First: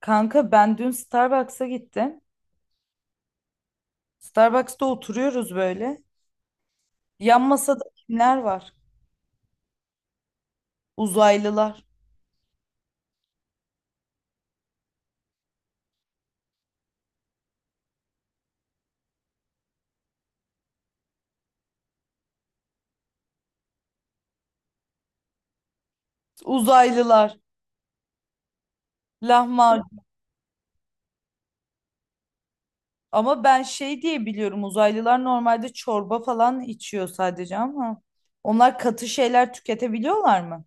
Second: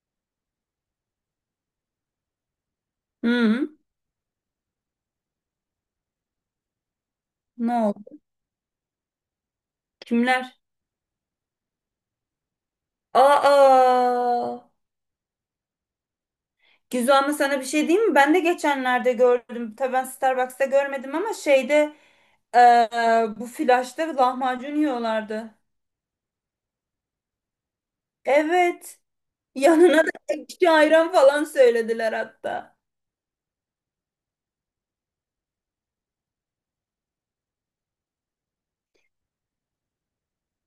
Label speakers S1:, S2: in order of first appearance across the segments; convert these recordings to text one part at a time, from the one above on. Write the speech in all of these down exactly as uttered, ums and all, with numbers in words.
S1: Kanka ben dün Starbucks'a gittim.
S2: Hı,
S1: Starbucks'ta oturuyoruz böyle. Yan
S2: ne
S1: masada
S2: oldu?
S1: kimler var?
S2: Kimler?
S1: Uzaylılar.
S2: Aa, Gizu, ama sana bir şey diyeyim mi? Ben de geçenlerde gördüm. Tabii ben Starbucks'ta görmedim ama şeyde eee, bu flaşta lahmacun yiyorlardı.
S1: Uzaylılar.
S2: Evet.
S1: Lahmacun.
S2: Yanına da ekşi ayran falan söylediler hatta.
S1: Ama ben şey diye biliyorum, uzaylılar normalde çorba falan içiyor sadece ama onlar katı şeyler tüketebiliyorlar mı?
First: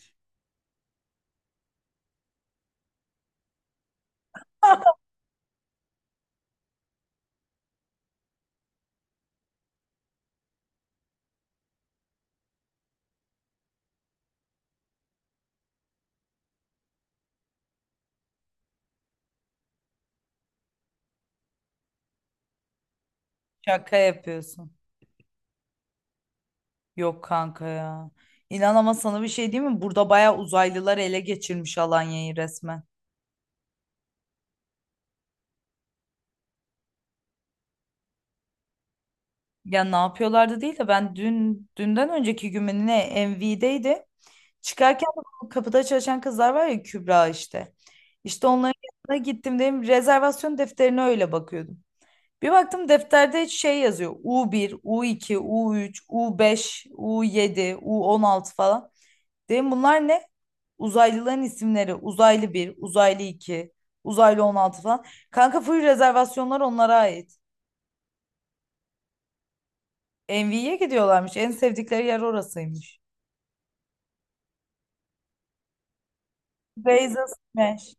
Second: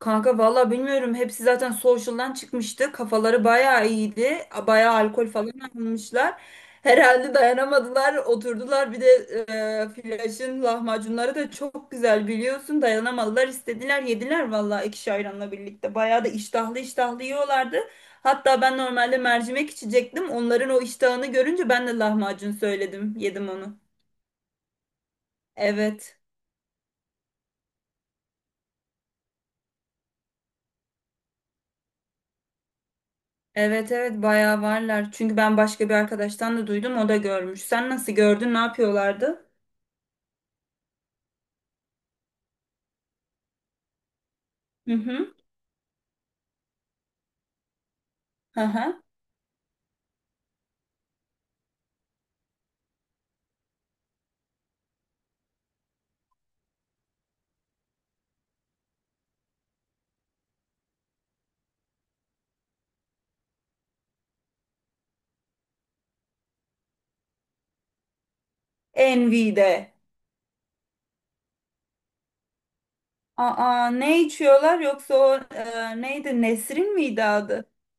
S2: Kanka valla bilmiyorum. Hepsi zaten social'dan çıkmıştı. Kafaları bayağı iyiydi. Bayağı alkol falan almışlar. Herhalde dayanamadılar. Oturdular. Bir de e, Flaş'ın lahmacunları da çok güzel biliyorsun. Dayanamadılar. İstediler yediler valla ekşi ayranla birlikte. Bayağı da iştahlı iştahlı yiyorlardı. Hatta ben normalde mercimek içecektim. Onların o iştahını görünce ben de lahmacun söyledim. Yedim onu.
S1: Şaka yapıyorsun.
S2: Evet.
S1: Yok kanka ya. İnan, ama sana bir şey diyeyim mi? Burada bayağı uzaylılar ele geçirmiş Alanya'yı resmen.
S2: Evet, evet, bayağı varlar. Çünkü ben başka bir arkadaştan da duydum, o da görmüş. Sen nasıl gördün, ne yapıyorlardı?
S1: Ya ne yapıyorlardı değil de ben dün, dünden önceki gün mü ne, M V'deydi.
S2: Hı
S1: Çıkarken de
S2: hı.
S1: bu kapıda çalışan kızlar var ya, Kübra işte. İşte
S2: Hı
S1: onların
S2: hı.
S1: yanına gittim, dedim rezervasyon defterine öyle bakıyordum. Bir baktım defterde şey yazıyor: u bir, u iki, u üç, u beş, u yedi, u on altı falan. Dedim bunlar ne? Uzaylıların isimleri. Uzaylı bir, Uzaylı iki, Uzaylı on altı falan. Kanka full rezervasyonlar onlara ait.
S2: Envy'de.
S1: Envy'ye gidiyorlarmış. En sevdikleri yer orasıymış.
S2: Aa, ne içiyorlar yoksa o e, neydi, Nesrin miydi
S1: Beyza
S2: adı?
S1: Smash.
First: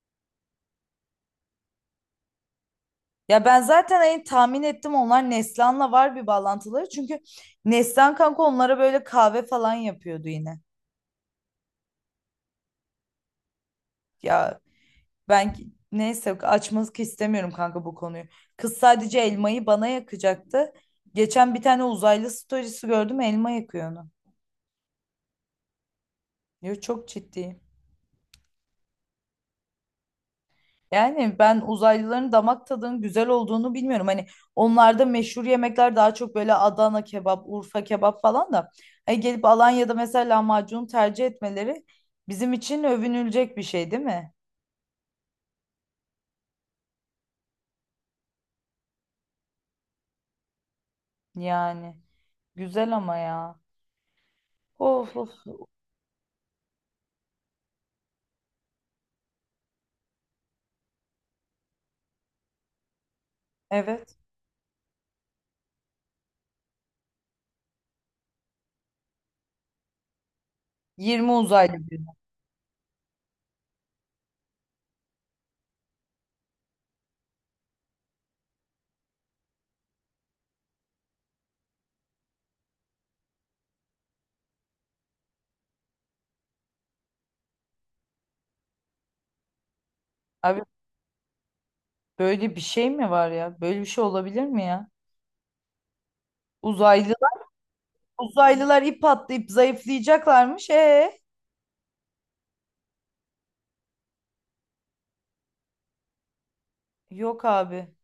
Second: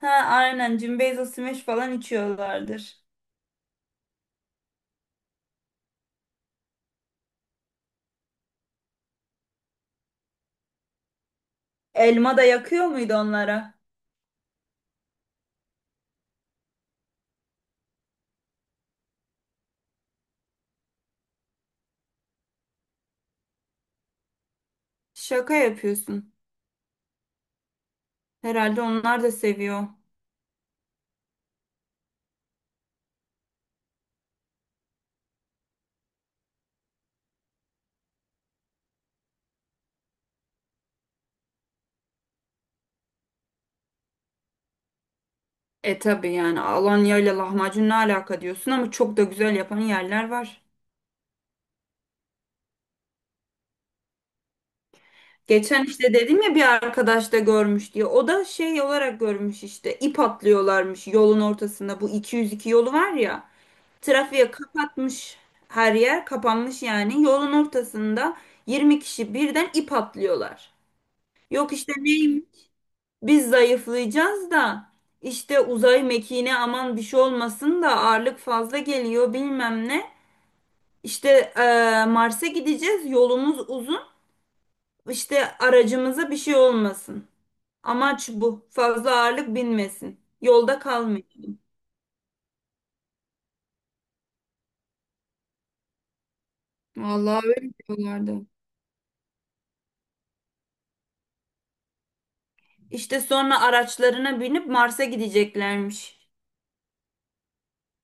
S2: Ha, aynen, Cimbeyzo Smash falan içiyorlardır.
S1: Ya ben zaten hani tahmin ettim, onlar Neslihan'la var bir bağlantıları. Çünkü Neslihan kanka onlara böyle kahve falan yapıyordu yine.
S2: Elma da yakıyor muydu onlara?
S1: Ya ben ki- neyse, açmak istemiyorum kanka bu konuyu. Kız sadece elmayı bana yakacaktı. Geçen bir tane uzaylı storiesi gördüm, elma yakıyor onu.
S2: Şaka yapıyorsun.
S1: Diyor, çok ciddi.
S2: Herhalde onlar da seviyor.
S1: Yani ben uzaylıların damak tadının güzel olduğunu bilmiyorum. Hani onlarda meşhur yemekler daha çok böyle Adana kebap, Urfa kebap falan da. Hani gelip Alanya'da mesela lahmacun tercih etmeleri bizim için övünülecek bir şey değil mi?
S2: E tabi yani Alanya ile lahmacun ne alaka diyorsun ama çok da güzel yapan yerler var.
S1: Yani güzel ama ya. Of of.
S2: Geçen işte dedim ya bir arkadaş da görmüş diye. O da şey olarak görmüş işte. İp atlıyorlarmış yolun ortasında. Bu iki yüz iki yolu var ya.
S1: Evet.
S2: Trafiğe kapatmış, her yer kapanmış yani. Yolun ortasında yirmi kişi birden ip atlıyorlar.
S1: yirmi
S2: Yok
S1: uzaylı
S2: işte,
S1: diyor.
S2: neymiş? Biz zayıflayacağız da işte uzay mekiğine aman bir şey olmasın da ağırlık fazla geliyor bilmem ne. İşte eee, Mars'a gideceğiz. Yolumuz uzun. İşte aracımıza bir şey olmasın. Amaç bu. Fazla ağırlık binmesin.
S1: Abi
S2: Yolda kalmayın.
S1: böyle bir şey mi var ya? Böyle bir şey olabilir mi ya? Uzaylılar,
S2: Vallahi öyle diyorlardı.
S1: uzaylılar ip atlayıp zayıflayacaklarmış. E
S2: İşte sonra araçlarına binip Mars'a gideceklermiş.
S1: yok abi.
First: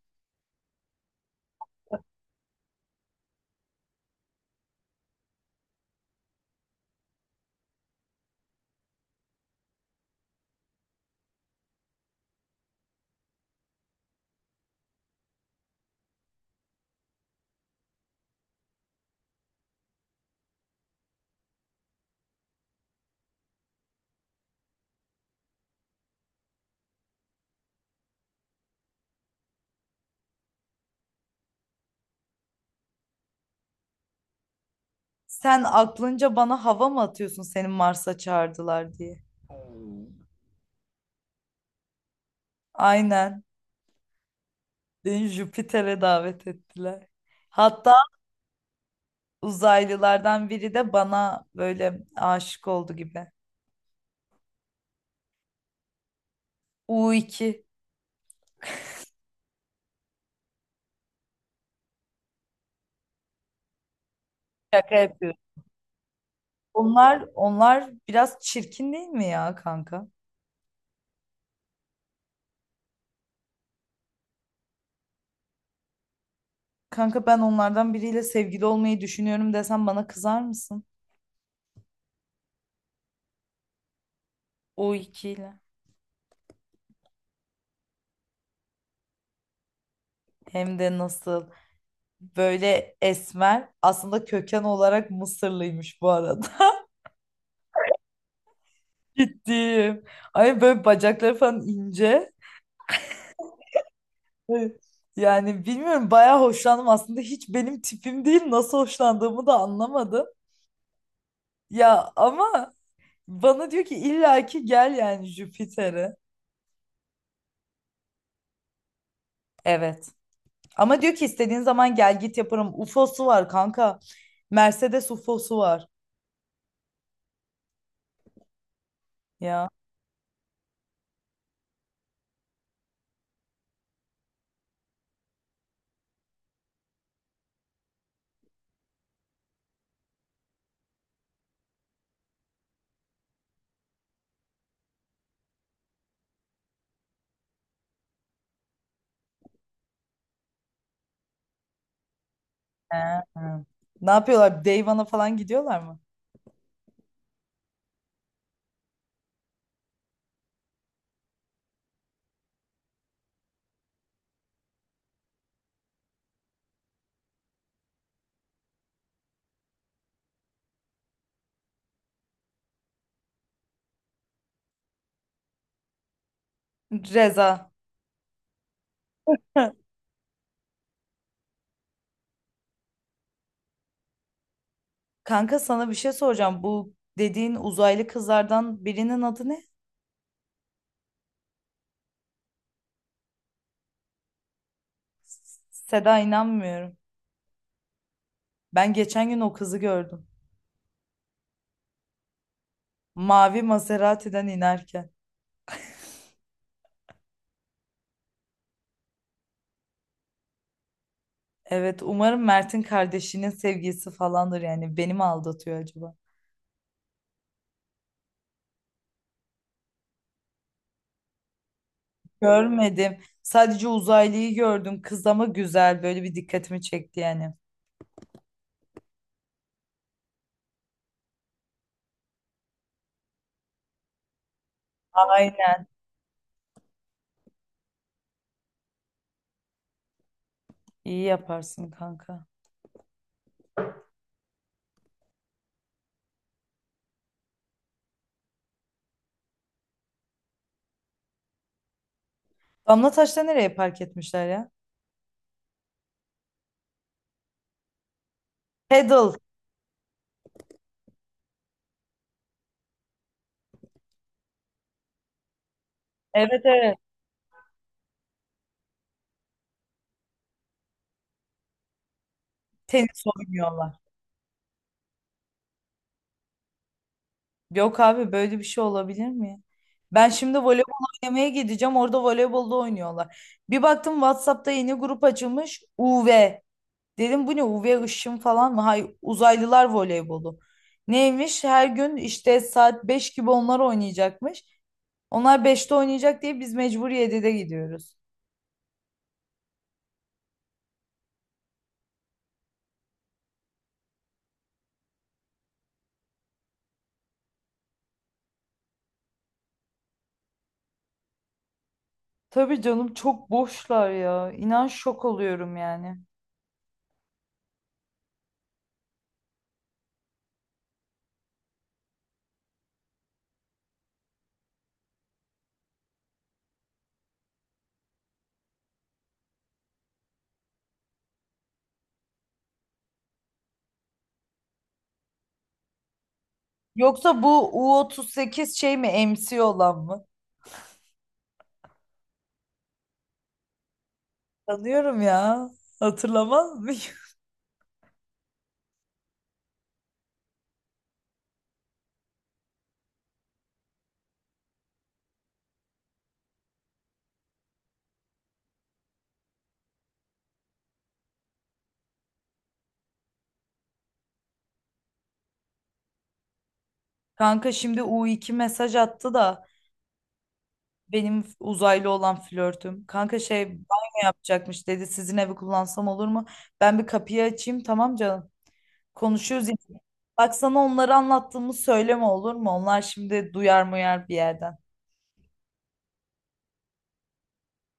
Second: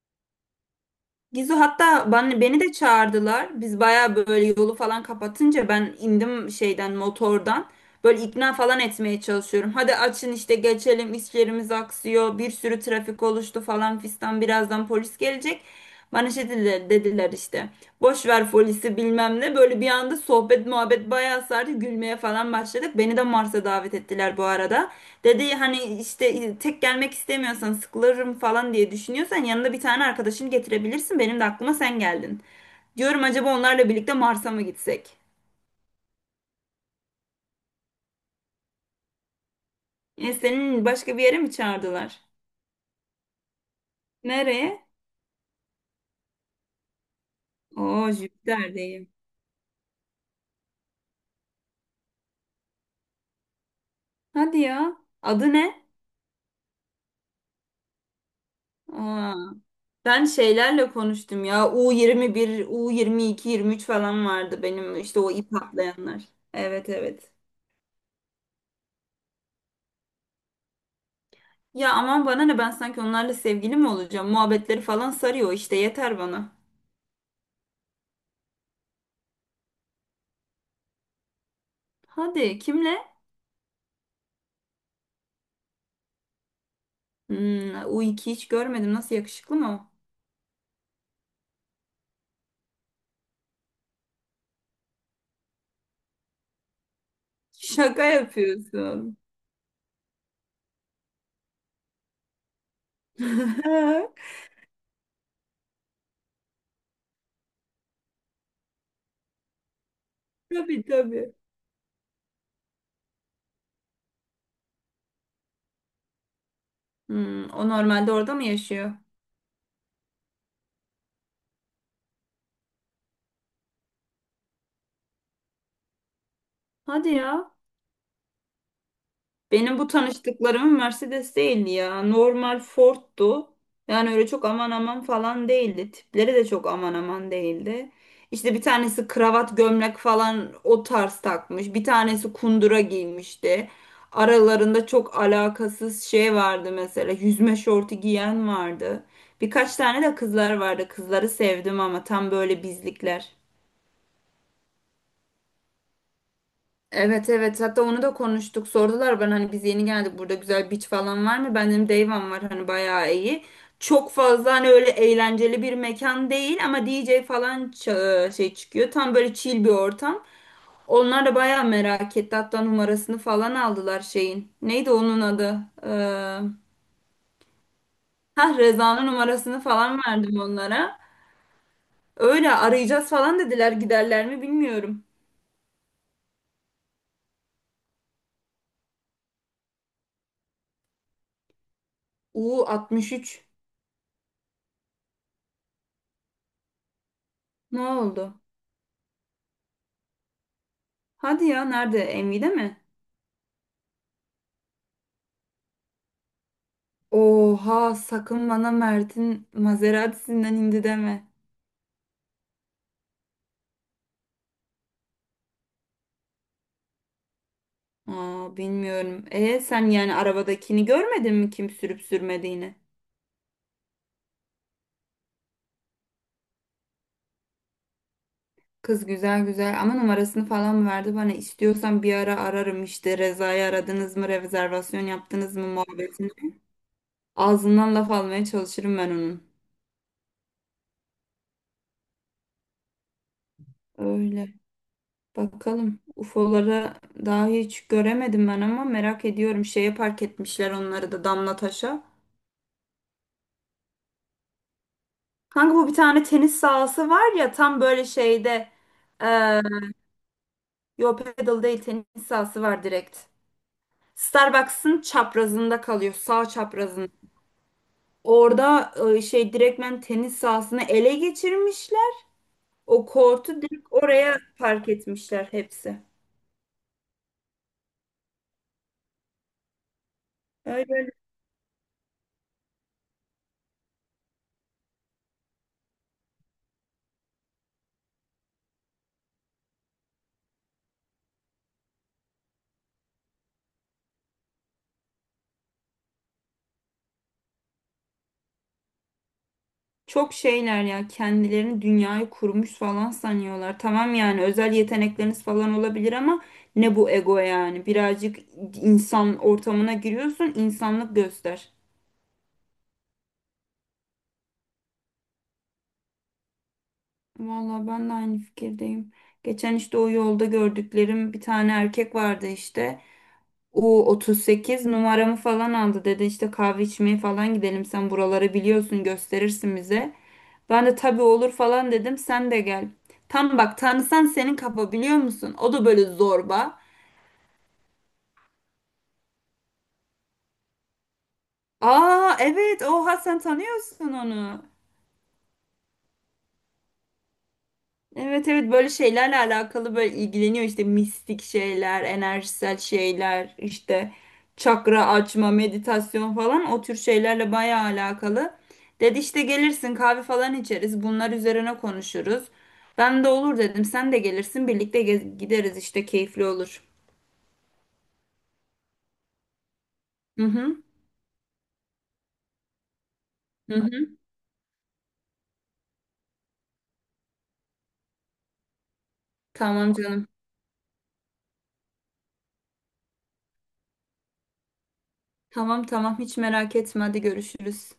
S2: Gizu, hatta bana, beni de çağırdılar. Biz baya böyle yolu falan kapatınca ben indim şeyden, motordan. Böyle ikna falan etmeye çalışıyorum. Hadi açın işte, geçelim, işlerimiz aksıyor. Bir sürü trafik oluştu falan fistan. Birazdan polis gelecek. Bana şey dediler, dediler işte. Boş ver folisi bilmem ne. Böyle bir anda sohbet muhabbet bayağı sardı. Gülmeye falan başladık. Beni de Mars'a davet ettiler bu arada. Dedi hani işte tek gelmek istemiyorsan, sıkılırım falan diye düşünüyorsan yanında bir tane arkadaşını getirebilirsin. Benim de aklıma sen geldin. Diyorum acaba onlarla birlikte Mars'a mı gitsek?
S1: Sen aklınca bana hava mı atıyorsun, senin Mars'a çağırdılar diye?
S2: E, senin başka bir yere mi çağırdılar?
S1: Aynen.
S2: Nereye?
S1: Beni Jüpiter'e davet ettiler. Hatta
S2: Oo, Jüpiter'deyim.
S1: uzaylılardan biri de bana böyle aşık oldu gibi.
S2: Hadi ya. Adı ne?
S1: U iki.
S2: Aa. Ben şeylerle konuştum ya. u yirmi bir, u yirmi iki, yirmi üç falan vardı
S1: Şaka
S2: benim işte o
S1: yapıyorum.
S2: ip atlayanlar. Evet,
S1: Onlar,
S2: evet.
S1: onlar biraz çirkin değil mi ya kanka?
S2: Ya aman bana ne, ben sanki onlarla sevgili mi olacağım? Muhabbetleri falan sarıyor işte, yeter bana.
S1: Kanka, ben onlardan biriyle sevgili olmayı düşünüyorum desem bana kızar mısın?
S2: Hadi kimle?
S1: U iki ile.
S2: Hmm, u iki hiç görmedim. Nasıl, yakışıklı mı o?
S1: Hem de nasıl, böyle esmer, aslında köken olarak Mısırlıymış bu arada.
S2: Şaka yapıyorsun.
S1: Gittim. Ay böyle bacakları falan ince. Evet. Yani bilmiyorum, bayağı hoşlandım aslında, hiç benim tipim değil, nasıl hoşlandığımı da anlamadım.
S2: Tabii, tabii.
S1: Ya ama bana diyor ki illaki gel yani Jüpiter'e.
S2: Hmm, o normalde orada mı yaşıyor?
S1: Evet. Ama diyor ki istediğin zaman gel git yaparım. U F O'su var kanka. Mercedes U F O'su var.
S2: Hadi ya.
S1: Ya.
S2: Benim bu tanıştıklarımın Mercedes değildi ya. Normal Ford'tu. Yani öyle çok aman aman falan değildi. Tipleri de çok aman aman değildi. İşte bir tanesi kravat gömlek falan o tarz takmış. Bir tanesi kundura giymişti. Aralarında çok alakasız şey vardı mesela. Yüzme şortu giyen vardı. Birkaç tane de kızlar vardı. Kızları sevdim ama tam böyle bizlikler.
S1: He. Ne yapıyorlar? Dayvan'a falan gidiyorlar mı?
S2: Evet, evet, hatta onu da konuştuk, sordular, ben hani biz yeni geldik burada güzel beach falan var mı? Ben dedim Dayvan var hani, bayağı iyi. Çok fazla hani öyle eğlenceli bir mekan değil ama D J falan ça- e, şey çıkıyor. Tam böyle chill bir ortam. Onlar da bayağı merak etti, hatta numarasını falan aldılar şeyin. Neydi onun adı? Ee,
S1: Reza.
S2: ha, Reza'nın numarasını falan verdim onlara. Öyle arayacağız falan dediler, giderler mi bilmiyorum.
S1: Kanka sana bir şey soracağım. Bu dediğin uzaylı kızlardan birinin adı ne?
S2: u altmış üç,
S1: Seda, inanmıyorum.
S2: ne oldu?
S1: Ben geçen gün o kızı gördüm.
S2: Hadi ya nerede? Envy'de mi?
S1: Mavi Maserati'den inerken.
S2: Oha, sakın bana Mert'in Maserati'sinden indi deme.
S1: Evet, umarım Mert'in kardeşinin sevgilisi falandır yani. Beni mi aldatıyor acaba?
S2: Aa, bilmiyorum. E sen yani arabadakini görmedin mi, kim sürüp sürmediğini?
S1: Görmedim. Sadece uzaylıyı gördüm. Kız ama güzel. Böyle bir dikkatimi çekti yani.
S2: Kız güzel güzel ama numarasını falan mı verdi bana? İstiyorsan bir ara ararım işte, Reza'yı aradınız mı, rezervasyon yaptınız mı
S1: Aynen.
S2: muhabbetini. Ağzından laf almaya çalışırım ben onun.
S1: İyi yaparsın kanka.
S2: Öyle. Bakalım. u f o'ları daha hiç göremedim ben ama merak ediyorum. Şeye park etmişler onları da, Damlataş'a.
S1: Damla Taş'ta nereye park etmişler ya?
S2: Kanka bu bir tane tenis sahası var ya tam böyle şeyde
S1: Pedal.
S2: e, yo, pedal değil, tenis sahası var direkt. Starbucks'ın çaprazında kalıyor, sağ
S1: Evet, evet.
S2: çaprazında. Orada e, şey, direktmen tenis sahasını ele geçirmişler. O
S1: Tenis
S2: kortu direkt
S1: oynuyorlar.
S2: oraya park etmişler hepsi.
S1: Yok abi, böyle bir şey olabilir mi ya? Ben şimdi
S2: Öyle
S1: voleybol
S2: öyle.
S1: oynamaya gideceğim. Orada voleybolda oynuyorlar. Bir baktım WhatsApp'ta yeni grup açılmış: U V. Dedim bu ne, U V ışın falan mı? Hay uzaylılar voleybolu. Neymiş? Her gün işte saat beş gibi onlar oynayacakmış. Onlar beşte oynayacak diye biz mecbur yedide gidiyoruz.
S2: Çok şeyler ya, kendilerini dünyayı kurmuş falan sanıyorlar. Tamam yani özel yetenekleriniz falan olabilir ama ne bu ego yani? Birazcık insan ortamına giriyorsun, insanlık göster.
S1: Tabii canım, çok boşlar ya. İnan şok oluyorum yani.
S2: Vallahi ben de aynı fikirdeyim. Geçen işte o yolda gördüklerim bir tane erkek vardı işte. u otuz sekiz numaramı falan aldı, dedi işte kahve içmeye falan gidelim, sen buraları biliyorsun, gösterirsin bize. Ben de tabii olur falan dedim, sen de gel. Tam bak, tanısan senin kafa biliyor musun? O da böyle zorba.
S1: Yoksa bu U otuz sekiz şey mi, M C olan mı?
S2: Aa evet, oha sen tanıyorsun onu.
S1: Tanıyorum ya. Hatırlamaz mıyım?
S2: Evet, evet, böyle şeylerle alakalı, böyle ilgileniyor işte mistik şeyler, enerjisel şeyler, işte çakra açma, meditasyon falan o tür şeylerle bayağı alakalı. Dedi işte gelirsin, kahve falan içeriz, bunlar üzerine konuşuruz. Ben de olur dedim, sen de gelirsin, birlikte gez- gideriz işte, keyifli olur.
S1: Kanka şimdi u iki mesaj attı da,
S2: Hı hı.
S1: benim uzaylı olan flörtüm. Kanka şey,
S2: Hı hı.
S1: banyo yapacakmış dedi. Sizin evi kullansam olur mu? Ben bir kapıyı açayım, tamam canım. Konuşuyoruz
S2: Tamam
S1: yine.
S2: canım.
S1: Bak, sana onları anlattığımı söyleme, olur mu? Onlar şimdi duyar muyar bir yerden.
S2: Tamam, tamam, hiç merak etme, hadi görüşürüz.